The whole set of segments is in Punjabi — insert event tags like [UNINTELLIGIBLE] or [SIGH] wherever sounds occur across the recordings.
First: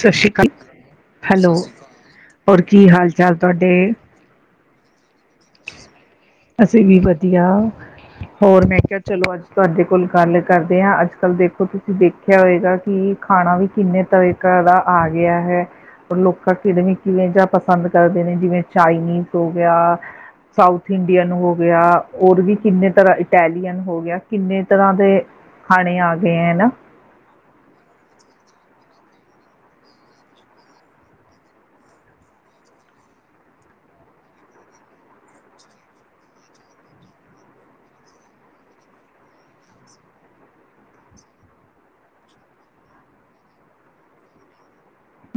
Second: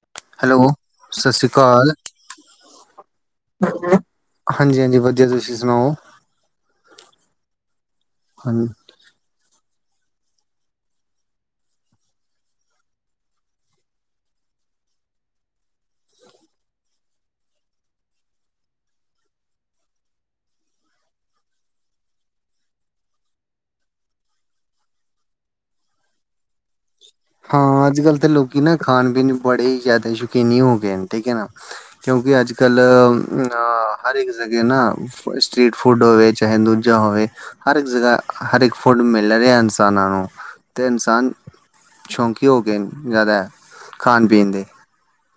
ਸਤਿ ਸ਼੍ਰੀ ਅਕਾਲ। ਹੈਲੋ, ਸਤਿ ਸ੍ਰੀ ਹੈਲੋ ਅਕਾਲ। ਹੋਰ ਕੀ ਹਾਲ- ਚਾਲ ਤੁਹਾਡੇ? ਹਾਂਜੀ- ਹਾਂਜੀ। ਵਧੀਆ ਤੁਸੀਂ ਸੁਣਾਓ? ਅਸੀਂ ਵੀ ਵਧੀਆ। ਹੋਰ ਹਾਂਜੀ। ਮੈਂ ਕਿਹਾ ਚਲੋ ਆੱਜ ਤੂਆਡੇ ਕੋਲ ਗਾੱਲ ਕਾਰਦੇ ਆਂ, ਅਜ-ਕਲ ਦੇਖੋ ਤੂਸੀ ਦੇਖੇਆ ਹੋਏਗਾ ਕਿ ਖਾਣਾ ਵੀ ਕਿੰਨੇ ਤਵੇ ਕਰਾ ਆ ਗੇਆ ਹੈ। ਲੋਕਾਂ ਕਿਡਨੀ ਕਿਵੇਂ ਜਾ ਪਸੰਦ ਕਰਦੇ ਨੇ, ਜਿਵੇਂ ਚਾਈਨੀਜ਼ ਹੋ ਗੇਆ ਸਾਊਥ ਇੰਡੀਅਨ ਹੋ ਗੇਆ ਔਰ ਵੀ ਕਿੰਨੇ ਤਰਾਂ, ਇਟੈਲੀਅਨ ਹੋ ਗੇਆ ਕਿੰਨੇ ਤਰਾਂ ਦੇ ਖਾਣੇ ਆ ਗਏ ਹੈਨਾ। ਹਾਂ, ਅਜ-ਕਲ ਤੇ ਲੋਕੀ ਨਾ ਖਾਣ-ਪੀਣ ਚ ਬੜੇ ਈ ਜਾਦਾ ਸ਼ੌਕੀਨੀ ਹੋ ਗਏਨ, ਠੀਕ ਏ ਨਾ। ਕਿਉਂਕਿ ਅਜ-ਕਲ ਅ ਹਰ ਇਕ ਜਗੇ ਨਾ, ਸਟ੍ਰਰੀਟ ਫੂਡ ਹੋਵੇ ਚਾਹੇ ਦੂਜਾ ਹੋਵੇ, ਹਰ ਇੱਕ ਜਗਾ ਹਰ ਇਕ ਫੁਡ ਮਿਲ ਰੇਐ ਇਨਸਾਨਾਂ ਨੂੰ। ਤੇ ਇਨਸਾਨ ਸ਼ੌਂਕੀ ਹੋ ਗਏਨ ਜਾਦਾ ਖਾਨ-ਪੀਨ ਦੇ।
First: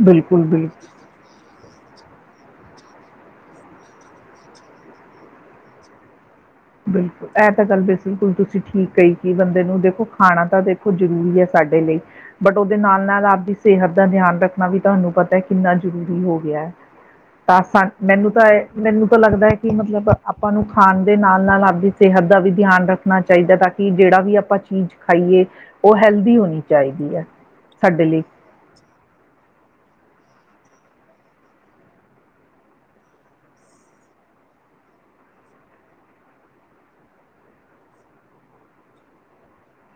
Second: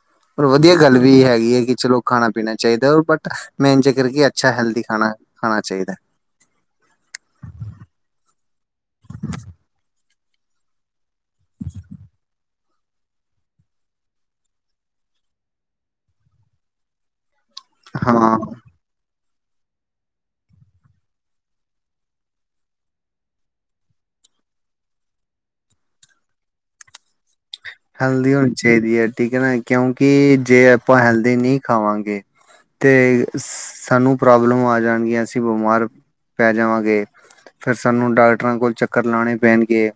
ਬਿਲਕੁਲ ਪਰ ਬਿਲਕੁਲ ਵਦੀਆ ਗਾੱਲ ਵੀ ਹੈਗੀ ਐ ਕਿ ਚਲੋ ਖਾਣਾ ਪੀਣਾ ਚਾਈਦੈ ਬਟ ਮੇਨ ਜੇਕਰ ਕੇ ਅੱਛਾ ਹੈਲਦੀ ਖਾਣਾ, ਖਾਣਾ ਚਾਈਦੈ। ਬਿਲਕੁਲ ਐ ਤਾ ਗਲ ਬੇਸ ਬਿਲਕੁਲ ਤੂਸੀ ਠੀਕ ਕਈ ਕਿ ਬੰਦੇ ਨੂੰ ਦੇਖੋ ਖਾਣਾ ਤਾ ਦੇਖ ਕੂਜ ਜਰੂਰੀ ਐ ਸਾਡੇ ਲਈ ਬਟ ਓਦੇ ਨਾਲ-ਨਾਲ ਆਪਦੀ ਸੇਹਤ ਦਾ ਧਆਨ ਰੱਖਨਾ ਵੀ ਤੂਆਨੂੰ ਪਤੈ ਕਿੰਨਾ ਜਰੂਰੀ ਹੋ ਗੇਐ। ਤਾਂ ਸਾ ਮੈਨੂੰ ਹਾਂ, ਤਾਂ ਏ, ਮੈਨੂੰ ਤਾਂ ਲਗਦੈ ਕਿ ਮਤਲਬ ਆਪਾਂ ਨੂੰ ਖਾਨ ਦੇ ਨਾਲ ਨਾਲ ਆਪਦੀ ਸੇਹਤ ਦਾ ਵੀ ਧਆਨ ਰੱਖਨਾ ਚਾਈਦੈ ਤਾਕੀ ਜੇੜਾ ਵੀ ਆਪਾਂ ਚੀਜ ਖਾਈਏ ਓ ਹੈਲਦੀ ਹੋਨੀ ਚਾਈਦੀ ਏ। ਹੈਲਦੀ ਹੋਨੀ ਚਾਈਦੀ ਐ, ਠੀਕ ਏ ਨਾ ਕਿਉਂਕਿ ਜੇ ਅਪਾਂ ਹੈਲਦੀ ਨੀ ਖਾਵਾਂਗੇ ਤੇ ਸਾਨੂੰ ਪ੍ਰੋਬਲਮ ਆ ਜਾਨਗੀਆਂ, ਅਸੀ ਬਮਾਰ ਪੈ ਜਾਵਾਂਗੇ, ਫੇਰ ਸਾਨੂੰ ਡਾਕਟਰਾਂ ਕੋਲ ਚੱਕਰ ਲਾਣੇ ਪੈਨਗੇ।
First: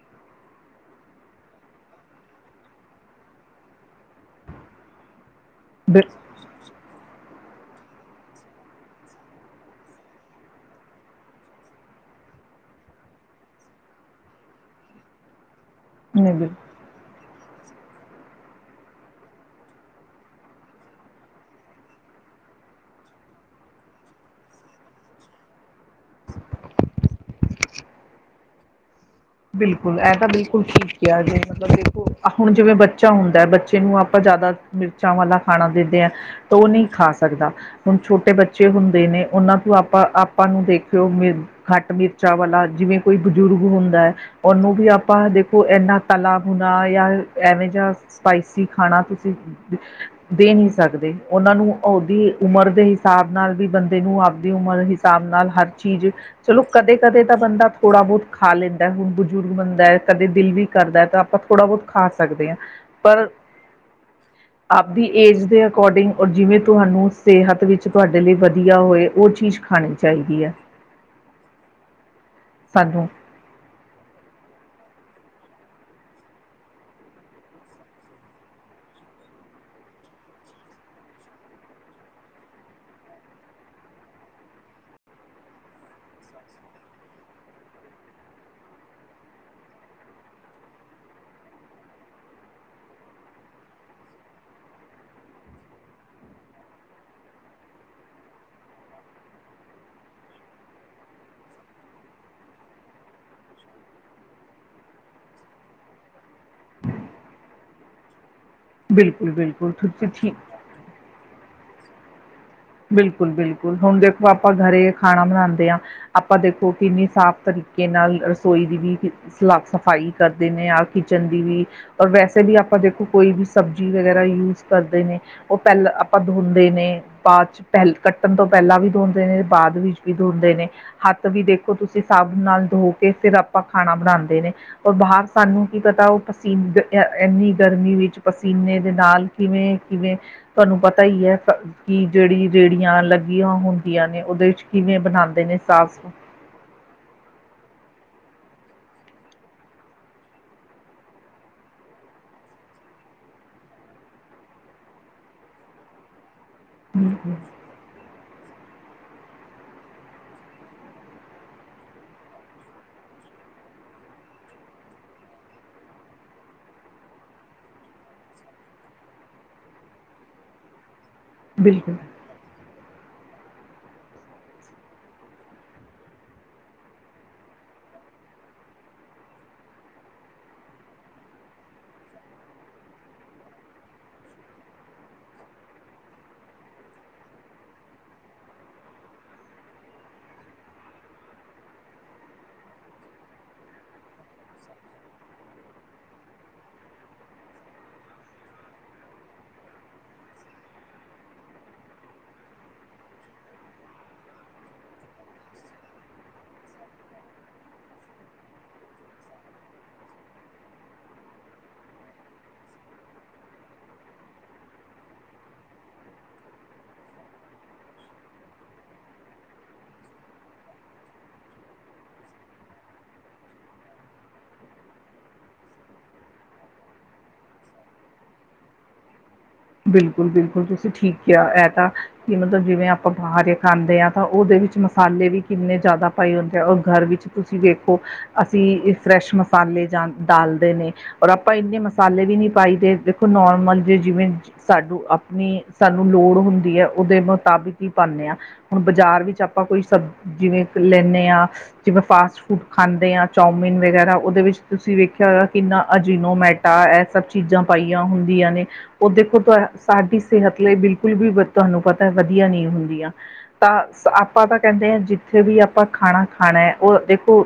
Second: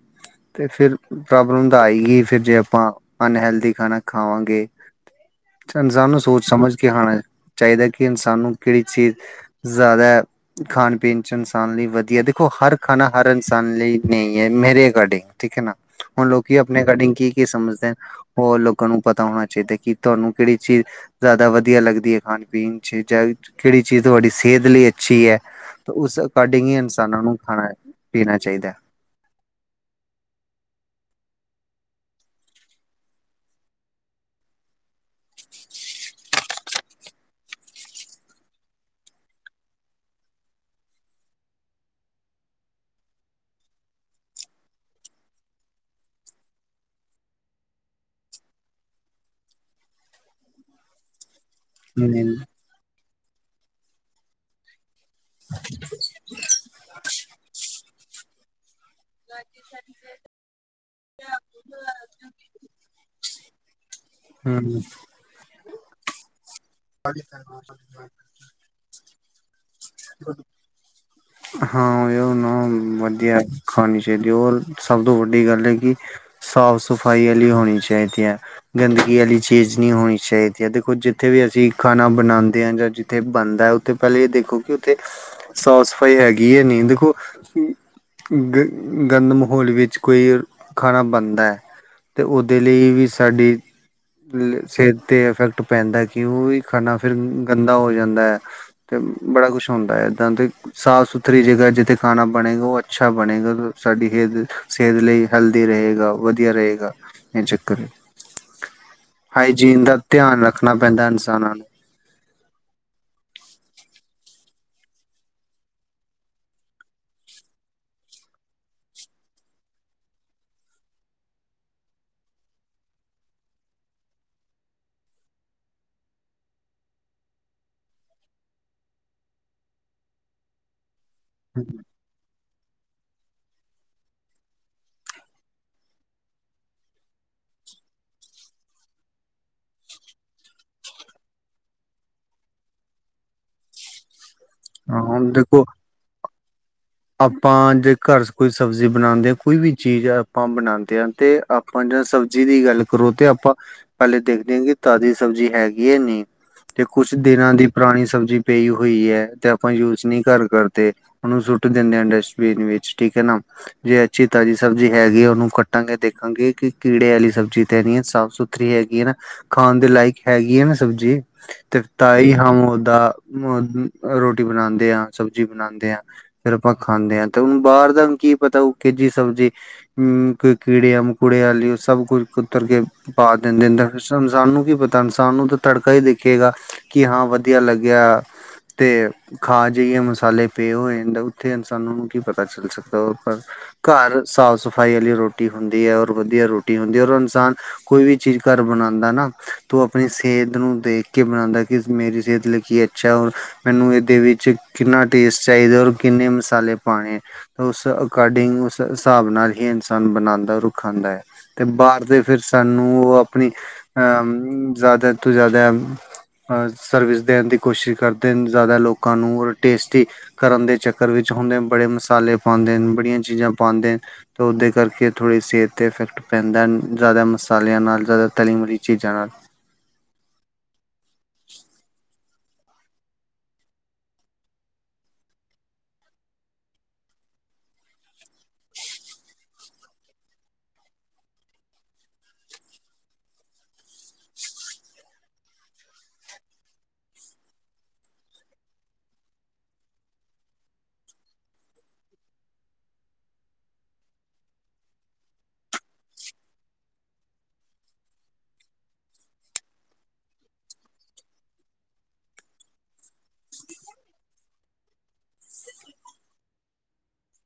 ਤੇ ਫੇਰ ਪ੍ਰੋਬਲਮ ਤਾਂ ਆਈ ਗੀ। ਫਿਰ ਜੇ ਅਪਾਂ ਅਨਹੈਲਦੀ ਖਾਣਾ ਖਾਵਾਂਗੇ ਅੱਛਾ ਬਿਲ ਇਨਸਾਨ ਨੂੰ ਸੋਚ ਸਮਝ ਕੇ ਹਾਂ ਚਾਈਦੈ ਕਿ ਇਨਸਾਨ ਨੂੰ ਕੈੜੀ ਚੀਜ਼ ਜਾਦੈ ਖਾਣ ਪੀਣ ਚ ਇਨਸਾਨ ਲਈ ਵਦੀਐ, ਦੇਖੋ ਹਰ ਖਾਨਾ ਹਰ ਇਨਸਾਨ ਲਈ ਨਹੀ ਐ, ਮੇਰੇ ਐਕੋਡਿੰਗ। ਠੀਕ ਹੈ ਨਾ, ਹੁਨ ਨਹੀਂ ਬਿਲ ਲੋਕੀ ਅਪਨੇ ਐਕਾਰਡਿੰਗ ਕੀ-ਕੀ ਸਮਝਦੇਨ ਓ ਲੋਕਾਂ ਨੂੰ ਪਤਾ ਹੋਣੈ ਚਾਈਦੈ ਕਿ ਤੂਆਨੂੰ ਕੈੜੀ ਚੀਜ ਜਾਦਾ ਵਧੀਐ ਲੱਗਦੀ ਏ ਖਾਣ-ਪੀਨ ਚ ਜਾਂ ਕੈੜੀ ਚੀਜ ਤੂਆਡੀ ਸੇਹਤ ਲਈ ਅੱਛੀ ਹੈ। ਉਸ ਅਕੋਡਿੰਗ ਈ ਇਨਸਾਨਾਂ ਨੂੰ ਖਾਣਾ-ਪੀਣਾ ਚਾਈਦੈ। ਬਿਲਕੁਲ ਐ ਤਾਂ ਬਿਲਕੁਲ ਠੀਕ ਕੇਆ, ਜੇ ਮਤਲਬ ਦੇਖੋ ਹੁਣ ਜਿਵੇਂ ਬੱਚਾ ਹੁੰਦੈ, ਬੱਚੇ ਨੂੰ ਆਪਾਂ ਜਾਦਾ ਮਿਰਚਾਂ ਵਾਲਾ ਖਾਣਾ ਦੇਦੇ ਐਂ ਤੇ ਓ ਨੀ ਖਾ ਸਕਦਾ। ਹੁਨ ਛੋਟੇ ਬੱਚੇ ਹੁੰਦੇ ਨੇ, ਓਨਾਂ ਤੂ ਆਪਾਂ-ਆਪਾਂ ਨੂੰ ਦੇਖਿਓ ਵੀ ਘਾੱਟ ਮਿਰਚਾਂ ਵਾਲਾ, ਜਿਵੇਂ ਕੋਈ ਬਜੁਰੁਗ ਹੁੰਦੈ। ਓਨੂੰ ਵੀ ਆਪਾਂ ਦੇਖੋ ਏਨਾ ਤਲਾ-ਭੁਨਾ ਯਾ ਐਵੇਂ ਜਾ ਸਪਾਈਸੀ ਖਾਣਾ ਤੂਸੀ ਦ, ਦੇ ਨੀ ਸਕਦੇ, ਓਨਾਂ ਨੂੰ ਓਦੀ ਹਮ ਉਮਰ ਦੇ ਹਿਸਾਬ ਨਾਲ ਵੀ ਬੰਦੇ ਨੂੰ, ਆਪਦੀ ਉਮਰ ਹਿਸਾ ਹਿਸਾਬ ਨਾਲ ਹਰ ਚੀਜ, ਚਲੋ ਕਦੇ-ਕਦੇ ਤਾਂ ਬੰਦਾ ਥੋੜਾ ਬੋਤ ਖਾ ਲੈਂਦੈ ਹੂਨ ਬਜੁਰੁਗ ਬਣਦਾ ਐ, ਕਦੇ ਦਿਲ ਵੀ ਕਰਦੈ, ਤਾਂ ਆਪਾਂ ਥੋੜਾ ਬੋਤ ਖਾ ਸਕਦੇ ਆਂ, ਪਰ ਆਪਦੀ ਏਜ ਦੇ ਐਕੋਰਡਿੰਗ ਔਰ ਜਿਵੇਂ ਤੂਹਾਨੂੰ ਹਮ ਸੇਹਤ ਵਿੱਚ ਤੂਆਡੇ ਲਈ ਵਦੀ ਦੀਆ ਹੋਏ ਓ ਚੀਜ ਹਾਂ ਓਏ ਨਾ ਸਾਨੂੰ ਵਦੀਐ। ਖਾਣੀ ਚਾਈਦੀ, ਓਲ ਸਬ ਤੋਂ ਵੱਡੀ ਗੱਲ ਏ ਕਿ ਸਾਫ਼ ਸਫ਼ਾਈ ਆਲੀ ਹੋਣੀ ਚਾਈਦੀ ਐ। ਗੰਦਗੀ ਆਲੀ ਚੀਜ ਨੀ ਹੋਣੀ ਚਾਈਦੀ ਐ, ਦੇਖੋ ਜਿੱਥੇ ਵੀ ਅਸੀ ਖਾਨਾ ਬਨਾਂਦੇ ਆਂ ਜਾਂ ਜਿ ਥੇ ਬਨਦੈ ਉਥੇ ਪੈਲੇ ਏ ਦੇਖੋ ਕਿ ਉਥੇ ਸਾਫ਼ ਸਫ਼ਾਈ ਹੈਗੀ ਐ ਨਹੀ ਦੇਖੋ ਗ ਗੰਦ ਮਹੌਲ ਵਿੱਚ ਕੋਈ ਖਾਣਾ ਬਣਦੈ ਤੇ ਓਦੇ ਲਈ ਵੀ ਸਾਡੀ ਸੇਹਤ ਤੇ ਅਫੈਕਟ ਪੈਂਦੈ ਕਿ ਉ ਈ ਖਾਨਾ ਫੇਰ ਗੰਦਾ ਹੋ ਜਾਂਦੈ। ਤੇ ਬੜਾ ਕੁੱਛ ਹੋਂਦੈ ਏਦਾਂ ਤੇ ਸਾਫ਼ ਸੁਥਰੀ ਜਗਾ ਜਿੱਥੇ ਖਾਣਾ ਬਣੇਗਾ ਓ ਅੱਛਾ ਬਣੇਗਾ ਸਾਡੀ ਸੇਤ ਸੇਤ ਲਈ ਹੈਲਦੀ ਰਹੇਗਾ, ਵਦੀਆ ਰਏਗਾ, ਏ ਚੱਕਰ ਏ। ਬਿਲਕੁਲ-ਬਿਲਕੁਲ ਹਾਈਜੀਨ ਦਾ ਤੁਸੀਂ ਠੀਕ ਧੇਆਨ ਰੱਖਣਾ ਪੈਂਦਾ ਇਨਸਾਨਾਂ ਬਿਲਕੁਲ-ਬਿਲਕੁਲ, ਹੁਣ ਦੇਖੋ ਆਪਾਂ ਘਰੇ ਖਾਣਾ ਬਣਾਂਦੇ ਆਂ ਆਪਾਂ ਦੇਖੋ ਕਿੰਨੀ ਸਾਫ਼ ਤਰੀਕੇ ਨਾਲ ਰਸੋਈ ਦੀ ਵੀ ਸਾਫ-ਸਫਾਈ, ਕਰਦੇ ਨੇ ਆ ਕਿਚਨ ਦੀ ਵੀ ਔਰ ਵੈਸੇ ਬੀ ਆਪਾਂ ਦੇਖੋ ਕੋਈ ਬੀ, ਸਬਜ਼ੀ ਵਗੈਰਾ ਯੂਜ ਕਰਦੇ ਨੇ ਓ ਪੈਲਾਂ ਆਪਾਂ ਧੋਂਦੇ ਨੇ ਬਾਚ, ਪੈਹਲ ਕੱਟਨ ਤੋਂ ਪੈਂਲਾਂ ਵੀ ਧੋਂਦੇ ਨੇ ਬਾਦ ਵਿੱਚ ਵੀ ਧੋਂਦੇ ਨੇ ਹੱਥ ਵੀ ਦੇਖੋ ਤੁਸੀਂ ਏ ਸਾਬ ਨਾਲ ਧੋ ਕੇ ਫੇਰ ਆਪਾਂ ਖਾਣਾ ਬਣਾਂਦੇ ਨੇ। ਓਰ ਬਾਹਰ ਸਾਨੂੰ ਕੀ ਪਤਾ ਓ ਪਸੀਨ ਅ, ਏਨੀ ਗਰਮੀ ਵਿੱਚ ਪਸੀਨੇ ਦੇ ਨਾਲ ਕਿਵੇਂ-ਕਿਵੇਂ, ਤੁਆਨੂੰ ਪਤਾ ਈ ਐ ਕਿ ਜੇੜੀ ਰੇੜੀਆਂ ਲੱਗੀਆਂ ਹੁੰਦੀਆਂ ਨੇ, ਓਦੇ ਚ ਕਿਵੇਂ ਹਾਂ ਹੁਣ ਬਨਾਂਦੇ ਨੇ ਦੇਖੋ ਸਾਫ਼ ਸ ਆਪਾਂ ਜੇ ਘਾਰ ਚ ਕੋਈ ਸਬਜ਼ੀ ਬਣਾਦੇ ਆ, ਕੋਈ ਵੀ ਚੀਜ਼ ਐ ਆਪਾਂ ਬਣਾਦੇ ਆਂ ਤੇ ਆ ਆਪਾਂ ਜਾਦ ਸਬਜੀ ਦੀ ਗੱਲ ਕਰੋ ਤੇ ਆਪਾਂ, ਪੈਲੇ ਦੇਖਦੇ ਆਂ ਕਿ ਤਾਜ਼ੀ ਸਬਜੀ ਹੈਗੀ ਏ ਨਈ। ਤੇ ਕੁਛ ਦਿਨਾਂ ਦੀ ਪਰਾਣੀ ਸਬਜ਼ੀ ਪਈ ਹੋਈ ਹੈ ਐ, ਤੇ ਆਪਾਂ ਯੂਜ਼ ਨੀ ਘਰ ਕਰਦੇ ਓਨੂੰ ਸੁ ਟ ਦਿੰਦੇ ਹੁਨੇ ਡਸਟਬੀਨ ਵਿੱਚ ਠੀਕ ਐ ਨਾ ਜੇ ਅੱਛੀ ਤਾਜੀ ਸਬਜੀ ਹੈਗੀ ਏ ਓਨੂੰ ਕੱਟਾਂਗੇ ਦੇਖਾਂਗੇ ਕਿ ਕੀੜੇ ਵਾਲੀ ਸਬਜੀ ਤੇ ਨੀ ਐ ਸਾਫ਼, ਸੁਥ ਰੀ ਹੈਗੀ ਐ ਨਾ, ਖਾਨ ਦੇ ਲਾਇਕ ਹੈਗੀ ਏ ਨਾ ਸਬਜੀ ਤੇ ਬਿਲਕੁਲ ਤਾਈ ਹਾਂ ਓਦਾ ਮ ਅ ਰੋਟੀ ਬਣਾਂਦੇ ਆ, ਸਬਜ਼ੀ ਬਣਾਂਦੇ ਆ ਫੇਰ ਆਪਾਂ ਖਾਂਨੇ ਆ ਤੇ ਓਨੂੰ ਬਾਰ ਦਾ ਵੀ ਕੀ ਪਤਾ ਓ ਕੇਜੀ ਸਬਜੀ। ਹੂੰ, ਕੋਈ ਕੀੜੇਆਂ ਮਕੌੜਿਆਂ ਆਲੀ ਓ ਸਭ ਕੁਛ ਕੁਤਰ ਕੇ- ਪਾ ਦਿੰਦੇ ਫ ਇਨਸਾਨ ਨੂੰ ਕੀ ਪਤਾ ਇਨਸਾਨ ਨੂੰ ਤਾਂ ਤੜਕਾ ਈ ਦੇਖੇਗਾ ਕਿ ਹਾਂ ਵਦੀਆ ਲੱਗੈਆ [UNINTELLIGIBLE] ਤੇ ਇਨਸਾਨੂੰ ਕੀ ਪਤਾ ਚੱਲ ਸਕਦਾ ਓ ਪਰ ਘਾਰ, ਸਾਫ ਸਫਾਈ ਵਾਲੀ ਰੋਟੀ ਹੁੰਦੀ ਆ ਔਰ ਵਦੀਆ ਰੋਟੀ ਹੁੰਦੀ ਆ ਔਰ ਇਨਸਾਨ ਕੋਈ ਵੀ ਚੀਜ ਘਰ ਬਣਾਂਦਾ ਨਾ, ਤੋ ਆਪਣੀ ਸੇਤ ਨੂੰ ਦੇਖ ਕੇ ਬਣਾਂਦਾ ਕਿ ਮੇਰੀ ਸੇਤ ਲਈ ਕੀ ਅੱ ਛਾ ਔਰ ਮੈਨੂੰ ਏਦੇ ਵਿੱਚ ਕਿੰਨਾ ਟੇਸਟ ਚਾਈਦਾ, ਔਰ ਕਿੰਨੇ ਮਸਾਲੇ ਪਾਣੇ। ਉਸ ਅਕੋਡਿੰਗ ਉਸ ਸ੍ਹਾਬ ਨਾਲ ਹੀ ਇਨਸਾਨ ਬਨਾਂਦਾ ਔਰ ਖਾਂਦੈ। ਤੇ ਬਾਰ ਫਿਰ-ਫਿਰ ਸਾਨੂੰ, ਓ ਆਪਣੀ ਅ ਜਾ਼ਦਾ ਤੋਂ ਜਾ਼ਦਾ ਅ ਸਰਵਿਸ ਦੇਣ ਦੀ ਕੋਸ਼ਿਸ਼ ਕਰਦੇ ਨ ਜਾ਼ਦਾ ਲੋਕਾਂ ਨੂੰ, ਓਰ ਟੇਸਟੀ ਕਰਨ ਦੇ ਚੱ ਕਰ ਵਿੱਚ ਹੋਨ ਏ ਬੜੇ ਮਸਾਲੇ ਪਾਂਦੇ ਨ, ਬੜੀਆਂ ਚੀਜਾ ਪਾਂਦੇ ਤੇ ਓਦੇ ਕਰਕੇ ਥੋੜੀ ਸੇਤ ਤੇ ਅਫੈਕਟ ਪੈਂਦੈ ਜਾਦਾ ਮਸਾਲੇਆਂ ਨਾਲ ਜਾਦਾ ਤਲੀ਼-ਮਲੀ ਚੀਜਾ ਨਾਲ। ਬਿਲਕੁਲ-ਬਿਲਕੁਲ, ਤੁਸੀਂ ਠੀਕ ਕੇਆ ਐ ਤਾਂ ਕੀ ਮਤਲਬ ਜਿਵੇਂ ਆਪਾਂ ਬਾਹਰੇ ਖਾਂਦੇ ਆ, ਤਾਂ ਓਦੇ ਵਿੱਚ ਮਸਾਲੇ ਵੀ ਕਿੰਨੇ ਜਾਦਾ ਪਾਏ ਹੁੰਦੇ ਆ ਓਰ ਘਰ ਵਿੱਚ ਤੁਸੀਂ ਵੇਖੋ ਅਸੀ, ਫ੍ਰੈਸ਼ ਮਸਾਲੇ ਜਾਂ ਡਾਲਦੇ ਨੇ ਔਰ ਆਪਾਂ ਇੰਨੇ ਮਸਾਲੇ ਵੀ ਨੀ ਪਾਈ ਦੇ, ਦੇਖੋ ਨੋਰਮਲ ਜੇ ਜਿਵੇਂ ਸਾਨੂੰ ਆਪਨੀ ਸਾਨੂੰ ਲੋੜ ਹੁੰਦੀ ਐ, ਓਦੇ ਮੁਤਾਬਿਕ ਈ ਪਾਂਨੇ ਆਂ। ਹੁਣ ਬਾਜਾਰ ਵਿੱਚ ਆਪਾਂ ਕੋਈ ਸਬ, ਜਿਵੇਂ ਕ ਲੈਂਨੇ ਆ ਜਿਵੇਂ ਫਾਸਟ ਫੂਡ ਖਾਂਦੇ ਆਂ ਚੌਮਿਨ ਵਗੈਰਾ ਓਦੇ ਵਿੱਚ ਤੁਸੀਂ ਵੇਖੇਆ ਹੋਯਾ ਕਿੰਨਾ ਅਜੀਨੋਮੈਟ ਟਾ ਐ ਸਬ ਚੀਜਾਂ ਪਾਈਆਂ ਹੁੰਦੀਆਂ ਨੇ, ਓਦੇ ਤੇ ਤੂ ਸਾਡੀ ਸੇਹਤ ਲਈ ਬਿਲਕੁਲ ਵੀ ਬ, ਤੁਹਾਨੂੰ ਪਤੈ ਵਦੀਆ ਨਈ ਹੁੰਦੀਆਂ। ਤਾਂ ਸ, ਆਪਾਂ ਤਾਂ ਕੈਂਦੇ ਆ ਜਿੱਥੇ ਵੀ ਆਪਾਂ ਖਾਣਾ ਖਾਣੈ ਐ ਓ ਦੇਖੋ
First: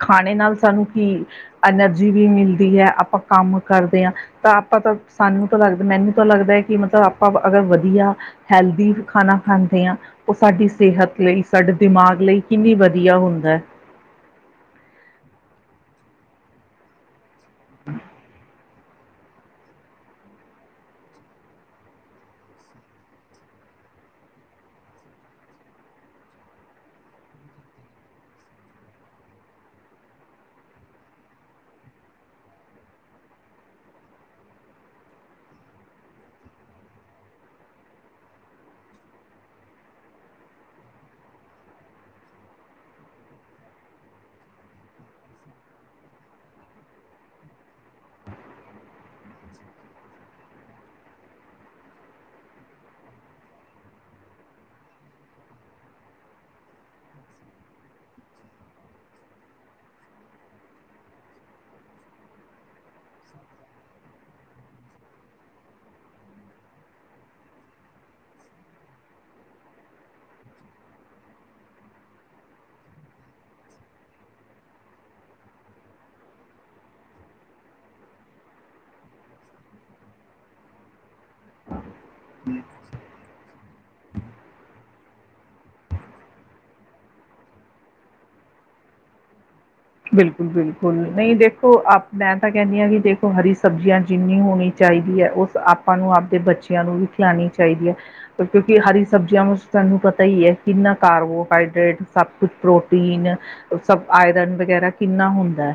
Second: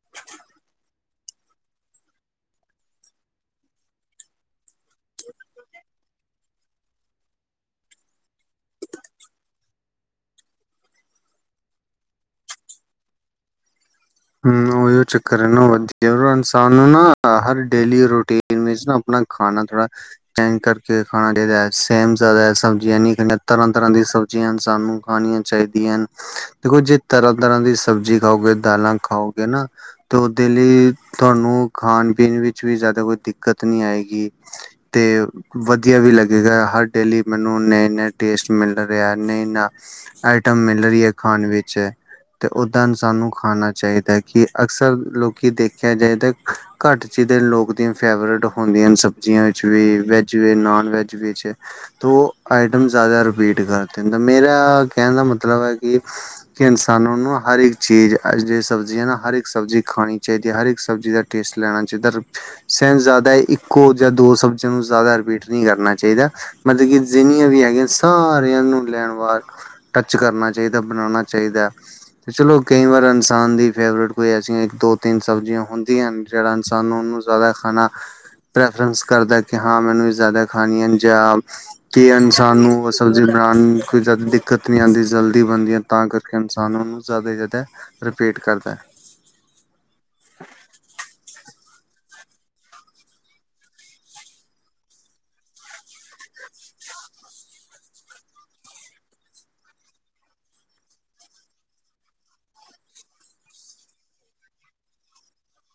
ਖਾਣੇ ਨਾਲ ਸਾਨੂੰ ਕੀ ਅਨਰਜੀ ਵੀ ਮਿਲਦੀ ਐ, ਆਪਾਂ ਕਾੰਮ ਕਰਦੇ ਆਂ ਤਾਂ ਆਪਾਂ ਤੋ ਸਾਨੂੰ ਤੋ ਲੱਗ ਮੈਨੂੰ ਤਾ ਲੱਗਦੈ ਕਿ ਮਤਲਬ ਆਪਾਂ ਅਗਰ ਵਦੀਆ, ਹੈਲਦੀ ਖਾਨਾ ਖਾਂਦੇ ਆਂ ਓ ਸਾਡੀ ਸੇਹਤ ਲਈ, ਸਾਡੇ ਦਿਮਾਗ ਲਈ ਕਿੰਨੀ ਵਦੀਆ ਹੁੰਦੈ। ਹੂੰ ਓਈ ਓ ਚੱਕਰ ਐ ਨਾ, ਵਦੀਆ ਇਨਸਾਨ ਨੂੰ ਨਾ ਹਰ ਡੇਲੀ ਰੂਟੀਨ ਚ ਨਾ ਆਪਣਾ ਖਾਨਾ ਥੋੜਾ, ਚੇਂਜ ਕਰਕੇ ਖਾਣਾ ਚਈਦੈ ਸੇਮ ਏ ਸਬ ਜਾਦਾ ਸਬਜ਼ੀਆਂ ਤਰਾਂ-ਤਰਾਂ ਦੀ ਸਬ ਜੀਆਂ ਸਾਨੂੰ ਖਾਨੀਆਂ ਚਾਈਦੀਆਂ ਨ, ਦੇਖੋ ਜੇ ਤਰਾ-ਤਰਾਂ ਦੀ ਸਬਜੀ ਖਾਓਗੇ ਦਾਲਾਂ ਖਾਓਗੇ ਨਾ ਤੇ ਓਦੇ ਲਈ ਤੁਆਨੂੰ, ਖਾਨ-ਪੀਨ ਵਿੱਚ ਵੀ ਜਾਦਾ ਕੋਈ ਦਿੱਕਤ ਨਈ ਆਏਗੀ। ਤੇ ਵਦੀਆ ਵੀ ਲੱਗੇਗਾ ਹਰ ਡੇਲੀ ਮੈਨੂੰ ਉਨੇ ਈਨੇ ਟੇਸਟ ਮਿਲਦਾ ਰਿਆ ਨੇ ਨਾ। ਆਈਟਮ ਮਿਲ ਰਹੀ ਹੈ ਖਾਣ ਵਿੱਚ ਤੇ ਓਦਾਂ ਸਾਨੂੰ ਖਾਣਾ ਚਾਈਦਾ ਕਿ ਅਕਸਰ ਲੋਕੀ ਦੇਖਿਆ ਜਾਏ ਤਾਂ ਘੱਟ ਚੀਜ਼ਾਂ ਲੋਕ ਦੀਆਂ ਫੇਵਰੇਟ ਹੁੰਦੀਆਂ ਸ ਬਜਿਆ ਚ ਵੀ, ਵੈਜ ਵੀ, ਨੋਨ ਵੈਜ ਵਿੱਚ। ਤੋ ਓ ਆਈਟਮ ਜੈਦਾ ਰਿਪੀਟ ਕਰਦੇ ਨੇ ਤਾਂ ਮੇਰਾ ਕੈਣ ਦਾ ਮਤਲਬ ਐ ਕਿ ਕਿ ਇਨਸਾਨਾਂ ਨੂੰ ਹਰ ਇੱਕ ਚੀਜ਼ ਅਜੇ ਸਬਜ਼ੀਆਂ ਨਾ ਹਰ ਇੱਕ ਸਬਜ਼ੀ ਖਾਣੀ ਚਾਈਦੀ ਹੈ ਹਰ ਇੱਕ ਸਬਜ਼ੀ ਦਾ ਟੇਸਟ ਲੈਣਾ ਚਈਦਾ। ਸੇਂਸ ਜਾਦਾ ਇੱਕੋ ਜਾਂ ਦੋ ਸਬਜੀਆਂ ਨੂੰ ਜਾਦਾ ਰਿਪੀਟ ਨੀ ਕਰਨਾ ਚਾਈਦਾ। ਮਤਲਬ ਕਿ ਜਿੰਨੀਆਂ ਵੀ ਹੈਗੀਆਂ ਸਾਰਿਆਂ ਨੂੰ ਲੈਣ ਵਾਰ ਟੱਚ ਕਰਨਾ ਚਾਈਦਾ, ਬਣਾਣਾ ਚਾਈਦਾ ਤੇ ਚਲੋ ਕਈ ਵਾਰ ਇਨਸਾਨ ਦੀ ਫੇਵਰੇਟ ਕੋਈ ਐਸੀਆਂ ਦੋ-ਤਿੰਨ ਸਬਜ਼ੀਆਂ ਹੁੰਦੀਆਂ ਹਨ ਜੇੜਾ ਇਨਸਾਨ ਨੂੰ ਉਨੂੰ ਜੈਦਾ ਖਾਣਾ ਪ੍ਰੈਫਰਂਸ ਕਰਦਾ ਕਿ ਹਾਂ ਮੈਨੂੰ ਜੈਦਾ ਖਾਣੀਆਂਨ ਜਾਂ ਕੀ ਇਨਸਾਨ ਨੂੰ ਸਬਜ਼ੀ ਬਣਾਣ ਨੂੰ ਕੋਈ ਜੈਦਾ ਦਿੱਕਤ ਨੀ ਆਂਦੀ ਜਲਦੀ ਬਣਦੀਐ ਤਾਂ ਕਰਕੇ ਇਨਸਾਨ ਉਨੂੰ ਜੈਦਾ [UNINTELLIGIBLE] ਰਿਪੀਟ ਕਰਦਾ। ਬਿਲਕੁਲ-ਬਿਲਕੁਲ ਨਈ ਦੇਖੋ ਆਪ ਮੈਂ ਤਾਂ ਕੈਨੀ ਆ ਕਿ ਦੇਖੋ ਹਰੀ ਸਬਜ਼ੀਆਂ ਜਿੰਨੀ ਹੋਣੀ ਚਾਈਦੀ ਐ ਉਸ ਆਪਾਂ ਨੂੰ ਆਪਦੇ ਬੱਚਿਆਂ ਨੂੰ ਵੀ ਖਿਆਣੀ ਚਾਈਦੀ ਐ। ਕਿਉਂਕੀ ਹਰੀ ਸਬਜ਼ੀਆਂ ਵਿੱਚ ਤੲਨੂੰ ਪਤਾ ਈ ਐ ਕਿੰਨਾ ਕਾਰਬੋਹਾਈਡਰੇਟ ਸਬ ਕੁੱਛ ਪ੍ਰੋਟੀਨ ਸਬ ਆਇਰਨ ਵਗੈਰਾ ਕਿੰਨਾ ਹੁੰਦਾ ਐ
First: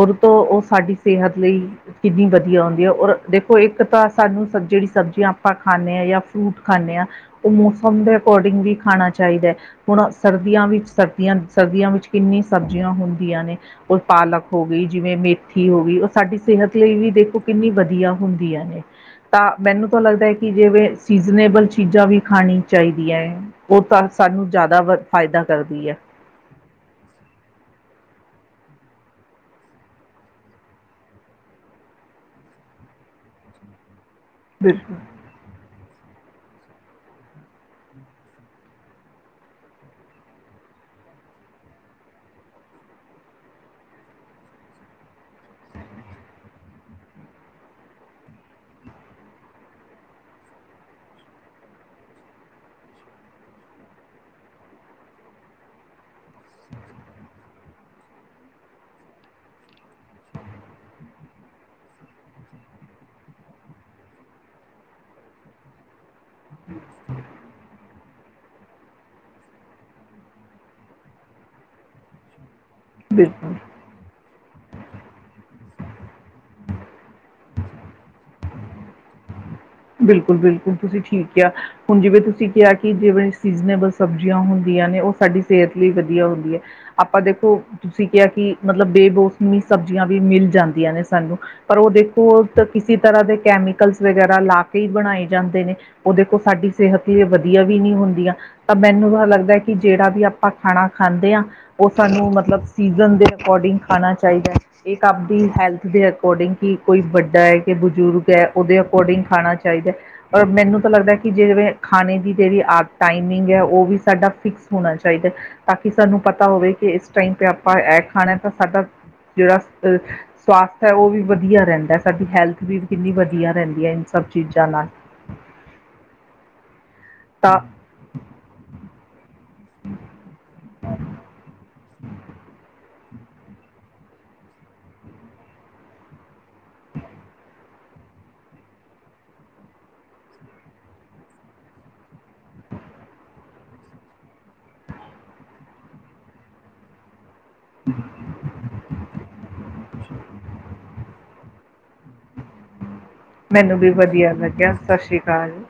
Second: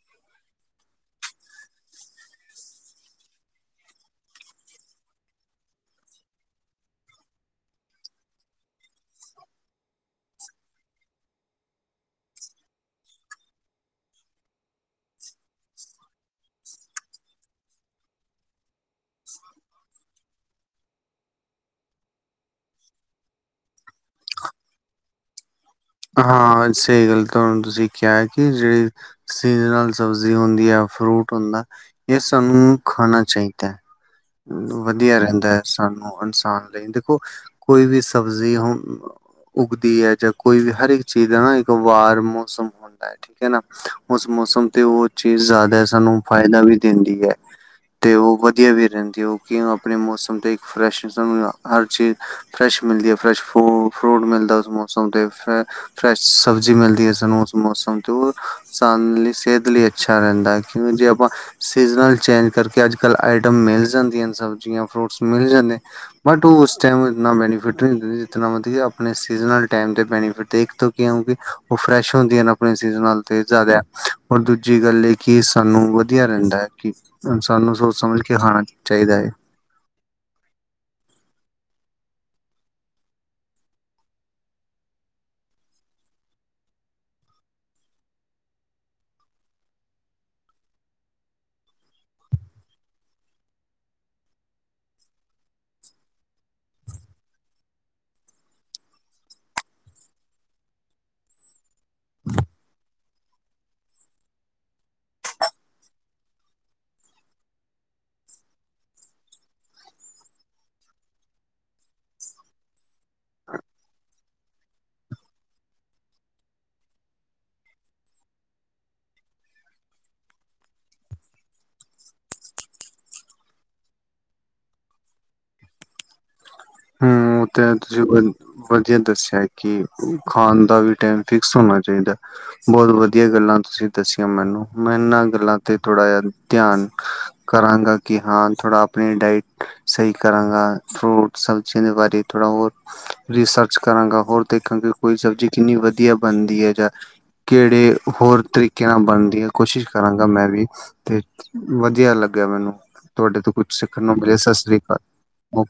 ਓਰ ਤੋਂ ਓ ਸਾਡੀ ਸਿਹਤ ਲਈ ਕਿੰਨੀ ਵਦੀਆ ਹੁੰਦੀ ਐ ਓਰ ਦੇਖੋ ਇੱਕ ਤਾਂ ਸਾਨੂੰ ਸਬਜ ਜੇੜੀ ਸਬਜ਼ੀਆਂ ਆਪਾਂ ਖਾਨੇ ਆ ਯਾ ਫਰੂਟ ਖਾਨੇ ਆ ਓ ਮੌਸਮ ਦੇ ਅਕੋਰਡਿੰਗ ਵੀ ਖਾਣਾ ਚਾਈਦਾ ਐ। ਹੁਣ ਸਰਦੀਆਂ ਵਿੱਚ ਸਰਦੀਆਂ, ਸਰਦੀਆਂ ਵਿੱਚ ਕਿੰਨੀ ਸਬਜ਼ੀਆਂ ਹੁੰਦੀਆਂ ਨੇ ਓ ਪਾਲਕ ਹੋ ਗਈ ਜਿਵੇਂ ਮੇਥੀ ਹੋ ਗਈ ਓ ਸਾਡੀ ਸਿਹਤ ਲਈ ਵੀ ਦੇਖੋ ਕਿੰਨੀ ਵਦੀਆ ਹੁੰਦੀਆਂ ਨੇ। ਤਾਂ ਮੈਨੂੰ ਤਾਂ ਲੱਗਦਾ ਐ ਕਿ ਜਿਵੇਂ ਸੀਜ਼ਨੇਬਲ ਚੀਜ਼ਾਂ ਵੀ ਖਾਣੀ ਚਾਈਦੀਆਂ ਐ। ਓ ਤਾਂ ਸਾਨੂੰ ਜੈਦਾ ਵ ਫਾਇਦਾ ਕਰਦੀ ਐ। ਹਾਂ, ਸਈ ਗੱਲ ਤੁਆਨੂੰ ਤੁਸੀਂ ਕਿਆ ਕਿ ਜੇੜੀ ਸੀਜ਼ਨਲ ਸਬਜ਼ੀ ਹੁੰਦੀ ਐ, ਫਰੂਟ ਹੁੰਦਾ ਏ ਸਾਨੂੰ ਖਾਣਾ ਚਾਈਦਾ ਐ ਬਿਲਕੁਲ ਵਦੀਆ ਰੈਂਦਾ। ਸਾਨੂੰ ਇਨਸਾਨ ਲਈ ਦੇਖੋ ਕੋਈ ਵੀ ਸਬਜ਼ੀ ਹੁਣ ਉਗਦੀ ਐ ਜਾਂ ਕੋਈ ਵੀ ਹਰ ਇੱਕ ਚੀਜ਼ ਦਾ ਨਾ ਇੱਕ ਵਾਰ ਮੌਸਮ ਹੋ ਹੁੰਦਾ ਠੀਕ ਐ ਨਾ ਉਸ ਮੌਸਮ ਤੇ ਓ ਚੀਜ਼ ਜੈਦਾ ਸਾਨੂੰ ਫਾਇਦਾ ਵੀ ਦਿੰਦੀ ਐ। ਤੇ ਓ ਵਦੀਆ ਵੀ ਰੈਂਦੀ ਓ ਕਿਂ ਆਪਣੇ ਮੌਸਮ ਦੇ ਇੱਕ ਫਰੈਸ਼ਿਜਮ ਨਾਲ ਹਰ ਚੀਜ਼ ਫਰੈਸ਼ ਮਿਲਦੀ ਐ, ਫਰੈਸ਼ ਫੂ ਫਰੂਟ ਮਿਲਦਾ ਉਸ ਮੌਸਮ ਤੇ ਫ ਫਰੈਸ਼ ਸਬਜ਼ੀ ਮਿਲਦੀ ਐ ਸਾਨੂੰ ਉਸ ਮੌਸਮ ਤੇ ਸਾਨ ਲੀ ਸਿਹਤ ਲਈ ਅੱਛਾ ਰੈਂਦਾ ਕਿਉਂ ਜੇ ਆਪਾਂ ਸਿਜ਼ਨਲ ਚੇਂਜ ਕਰਕੇ ਅੱਜ-ਕੱਲ ਆਈਟਮ ਮਿਲ ਜਾਂਦੀਆਂਨ ਸਬਜ਼ੀਆਂ ਫਰੂਟਸ ਮਿਲ ਜਾਂਦੇ ਬਟ ਓ ਓਸ ਟੈਮ ਇੰਨਾ ਬੈਨਫਿਟ ਨੀ ਹੁੰਦਾ ਇਨਾ ਜਿਤਨਾ ਵਦੀਆ ਆਪਣੇ ਸੀਜ਼ਨਲ ਟੈਮ ਤੇ ਬੈਨਿਫਿਟ ਦੇਖ [UNINTELLIGIBLE] ਓਵੀ, ਓ ਫਰੈਸ਼ ਹੁੰਦੀ ਐਨ ਆਪਣੇ ਸਿਜ਼ਨਲ ਤੇ ਬਿਲਕੁਲ ਜੈਦਾ। ਓਰ ਦੂਜੀ ਗੱਲ ਐ ਕਿ ਸਾਨੂੰ ਵਧੀਊਆ ਰੈਂਦਾ ਐ ਕਿ ਸਨ ਸਾਨ ਨੂੰ ਸੋਚ ਸਮਝ ਕੇ ਖਾਣਾ ਚਾਈਦੈ ਏ। ਬਿਲਕੁਲ-ਬਿਲਕੁਲ, ਤੁਸੀਂ ਠੀਕ ਕਿਆ। ਹੁਣ ਜਿਵੇਂ ਤੁਸੀਂ ਕਿਆ ਕਿ ਜਿਵੇਂ ਸੀਜਨੇਬਲ ਸਬਜ਼ੀਆਂ ਹੁੰਦੀਆਂ ਨੇ ਓ ਸਾਡੀ ਸਿਹਤ ਲਈ ਵਦੀਆ ਹੁੰਦੀ ਐ। ਆਪਾਂ ਦੇਖੋ ਤੁਸੀਂ ਕਿਆ ਕਿ ਮਤਲਬ ਬੇਬੋਸਮੀ ਸਬਜ਼ੀਆਂ ਵੀ ਮਿਲ ਜਾਂਦੀਆਂ ਨੇ ਸਾਨੂੰ। ਪਰ ਓ ਦੇਖੋ ਕਿਸੇ ਤਰ੍ਹਾਂ ਦੇ ਕੈਮੀਕਲਸ ਵਗੈਰਾ ਲਾ ਕੇ ਈ ਬਣਾਏ ਜਾਂਦੇ ਨੇ ਓ ਦੇਖੋ ਸਾਡੀ ਸਿਹਤ ਲਈ ਵਦੀਆ ਵੀ ਨਈ ਹੁੰਦੀਆਂ। ਤਾਂ ਮੈਨੂੰ ਤਾਂ ਲੱਗਦਾ ਐ ਕਿ ਜੇੜਾ ਵੀ ਆਪਾਂ ਖਾਣਾ ਖਾਂਦੇ ਆ ਓ ਸਾਨੂੰ ਮਤਲਬ ਸੀਜ਼ਨ ਦੇ ਅਕੋਰਡਿੰਗ ਖਾਣਾ ਚਾਈਦੈ। ਇੱਕ ਆਪਦੀ ਹੈਲਥ ਦੇ ਅਕੋਰਡਿੰਗ ਕਿ ਕੋਈ ਵੱਡਾ ਐ ਕਿ ਬਜ਼ੁਰਗ ਐ, ਓਦੇ ਅਕੋਰਡਿੰਗ ਖਾਣਾ ਚਾਹੀਦੈ। ਓਰ ਮੈਨੂੰ ਤਾਂ ਲੱਗਦਾ ਕਿ ਜਿਵੇਂ ਖਾਣੇ ਦੀ ਜੇੜੀ ਆ ਟਾਈਮਿੰਗ ਐ ਓ ਵੀ ਸਾਡਾ ਫਿਕਸ ਹੋਣਾ ਚਾਈਦਾ। ਤਾਂ ਕਿ ਸਾਨੂੰ ਪਤਾ ਹੋਵੇ ਕਿ ਇਸ ਟਾਈਮ ਤੇ ਆਪਾਂ ਐ, ਖਾਣਾ ਤਾਂ ਸਾਡਾ ਜੇੜਾ ਅਹ ਸਵਾਸਥ ਐ ਓ ਵੀ ਵਧੀਆ ਰੈਂਦੈ ਸਾਡੀ ਹੈਲਥ ਵੀ ਕਿੰਨੀ ਵਧੀਆ ਰੈਂਦੀ ਐ, ਇਨ ਸਭ ਚੀਜ਼ਾਂ ਨਾਲ ਓ ਤਾਂ ਤੁਸੀਂ ਵਧੀਆ ਦੱਸਿਆ ਕਿ ਖਾਣ ਦਾ ਵੀ ਟਾਈਮ ਫਿਕਸ ਹੋਣਾ ਚ ਚਾਈਦਾ ਬਹੁਤ ਵਧੀਆ ਗੱਲਾਂ ਤੁਸੀਂ ਦੱਸੀਆਂ ਮੈਨੂੰ ਮੈਂ ਏਨਾਂ ਗੱਲਾਂ ਤੇ ਥੋੜ੍ਹਾ ਜਿਹਾ ਧਿਆਨ ਕਰਾਂਗਾ। ਕਿ ਹਾਂ ਥੋੜ੍ਹਾ ਆਪਣੀ ਡਾਇਟ ਸਈ ਕਰਾਂਗਾ। ਫਰੂਟ ਸਬਜ਼ੀਆਂ ਦੇ ਬਾਰੇ ਥੋੜਾ ਹੋਰ ਰਿਸਰਚ ਕਰਾਂਗਾ, ਹੋਰ ਦੇਖਾਂਗੇ ਕੋਈ ਸਬਜ਼ੀ ਕਿੰਨੀ ਵਧੀਆ ਬਣਦੀ ਹੈ, ਜਾਂ ਹ ਕੇੜੇ ਹੋਰ ਤਰੀਕੇ ਕਿ ਨਾ ਬਣਦੀ ਹੈ ਕੋਸ਼ਿਸ਼ ਕਰਾਂਗਾ। ਮੈਂ ਵੀ ਤੇ ਵਧੀਆ ਲੱਗਿਆ। ਮੈਨੂੰ ਤੁਆਡੇ ਤੋਂ ਕੁੱਛ ਸਿੱਖਣ ਨੂੰ ਮਿਲਿਆ ਸਸ ਸ੍ਰੀ ਅਕਾਲ। ਤਾਹੀ।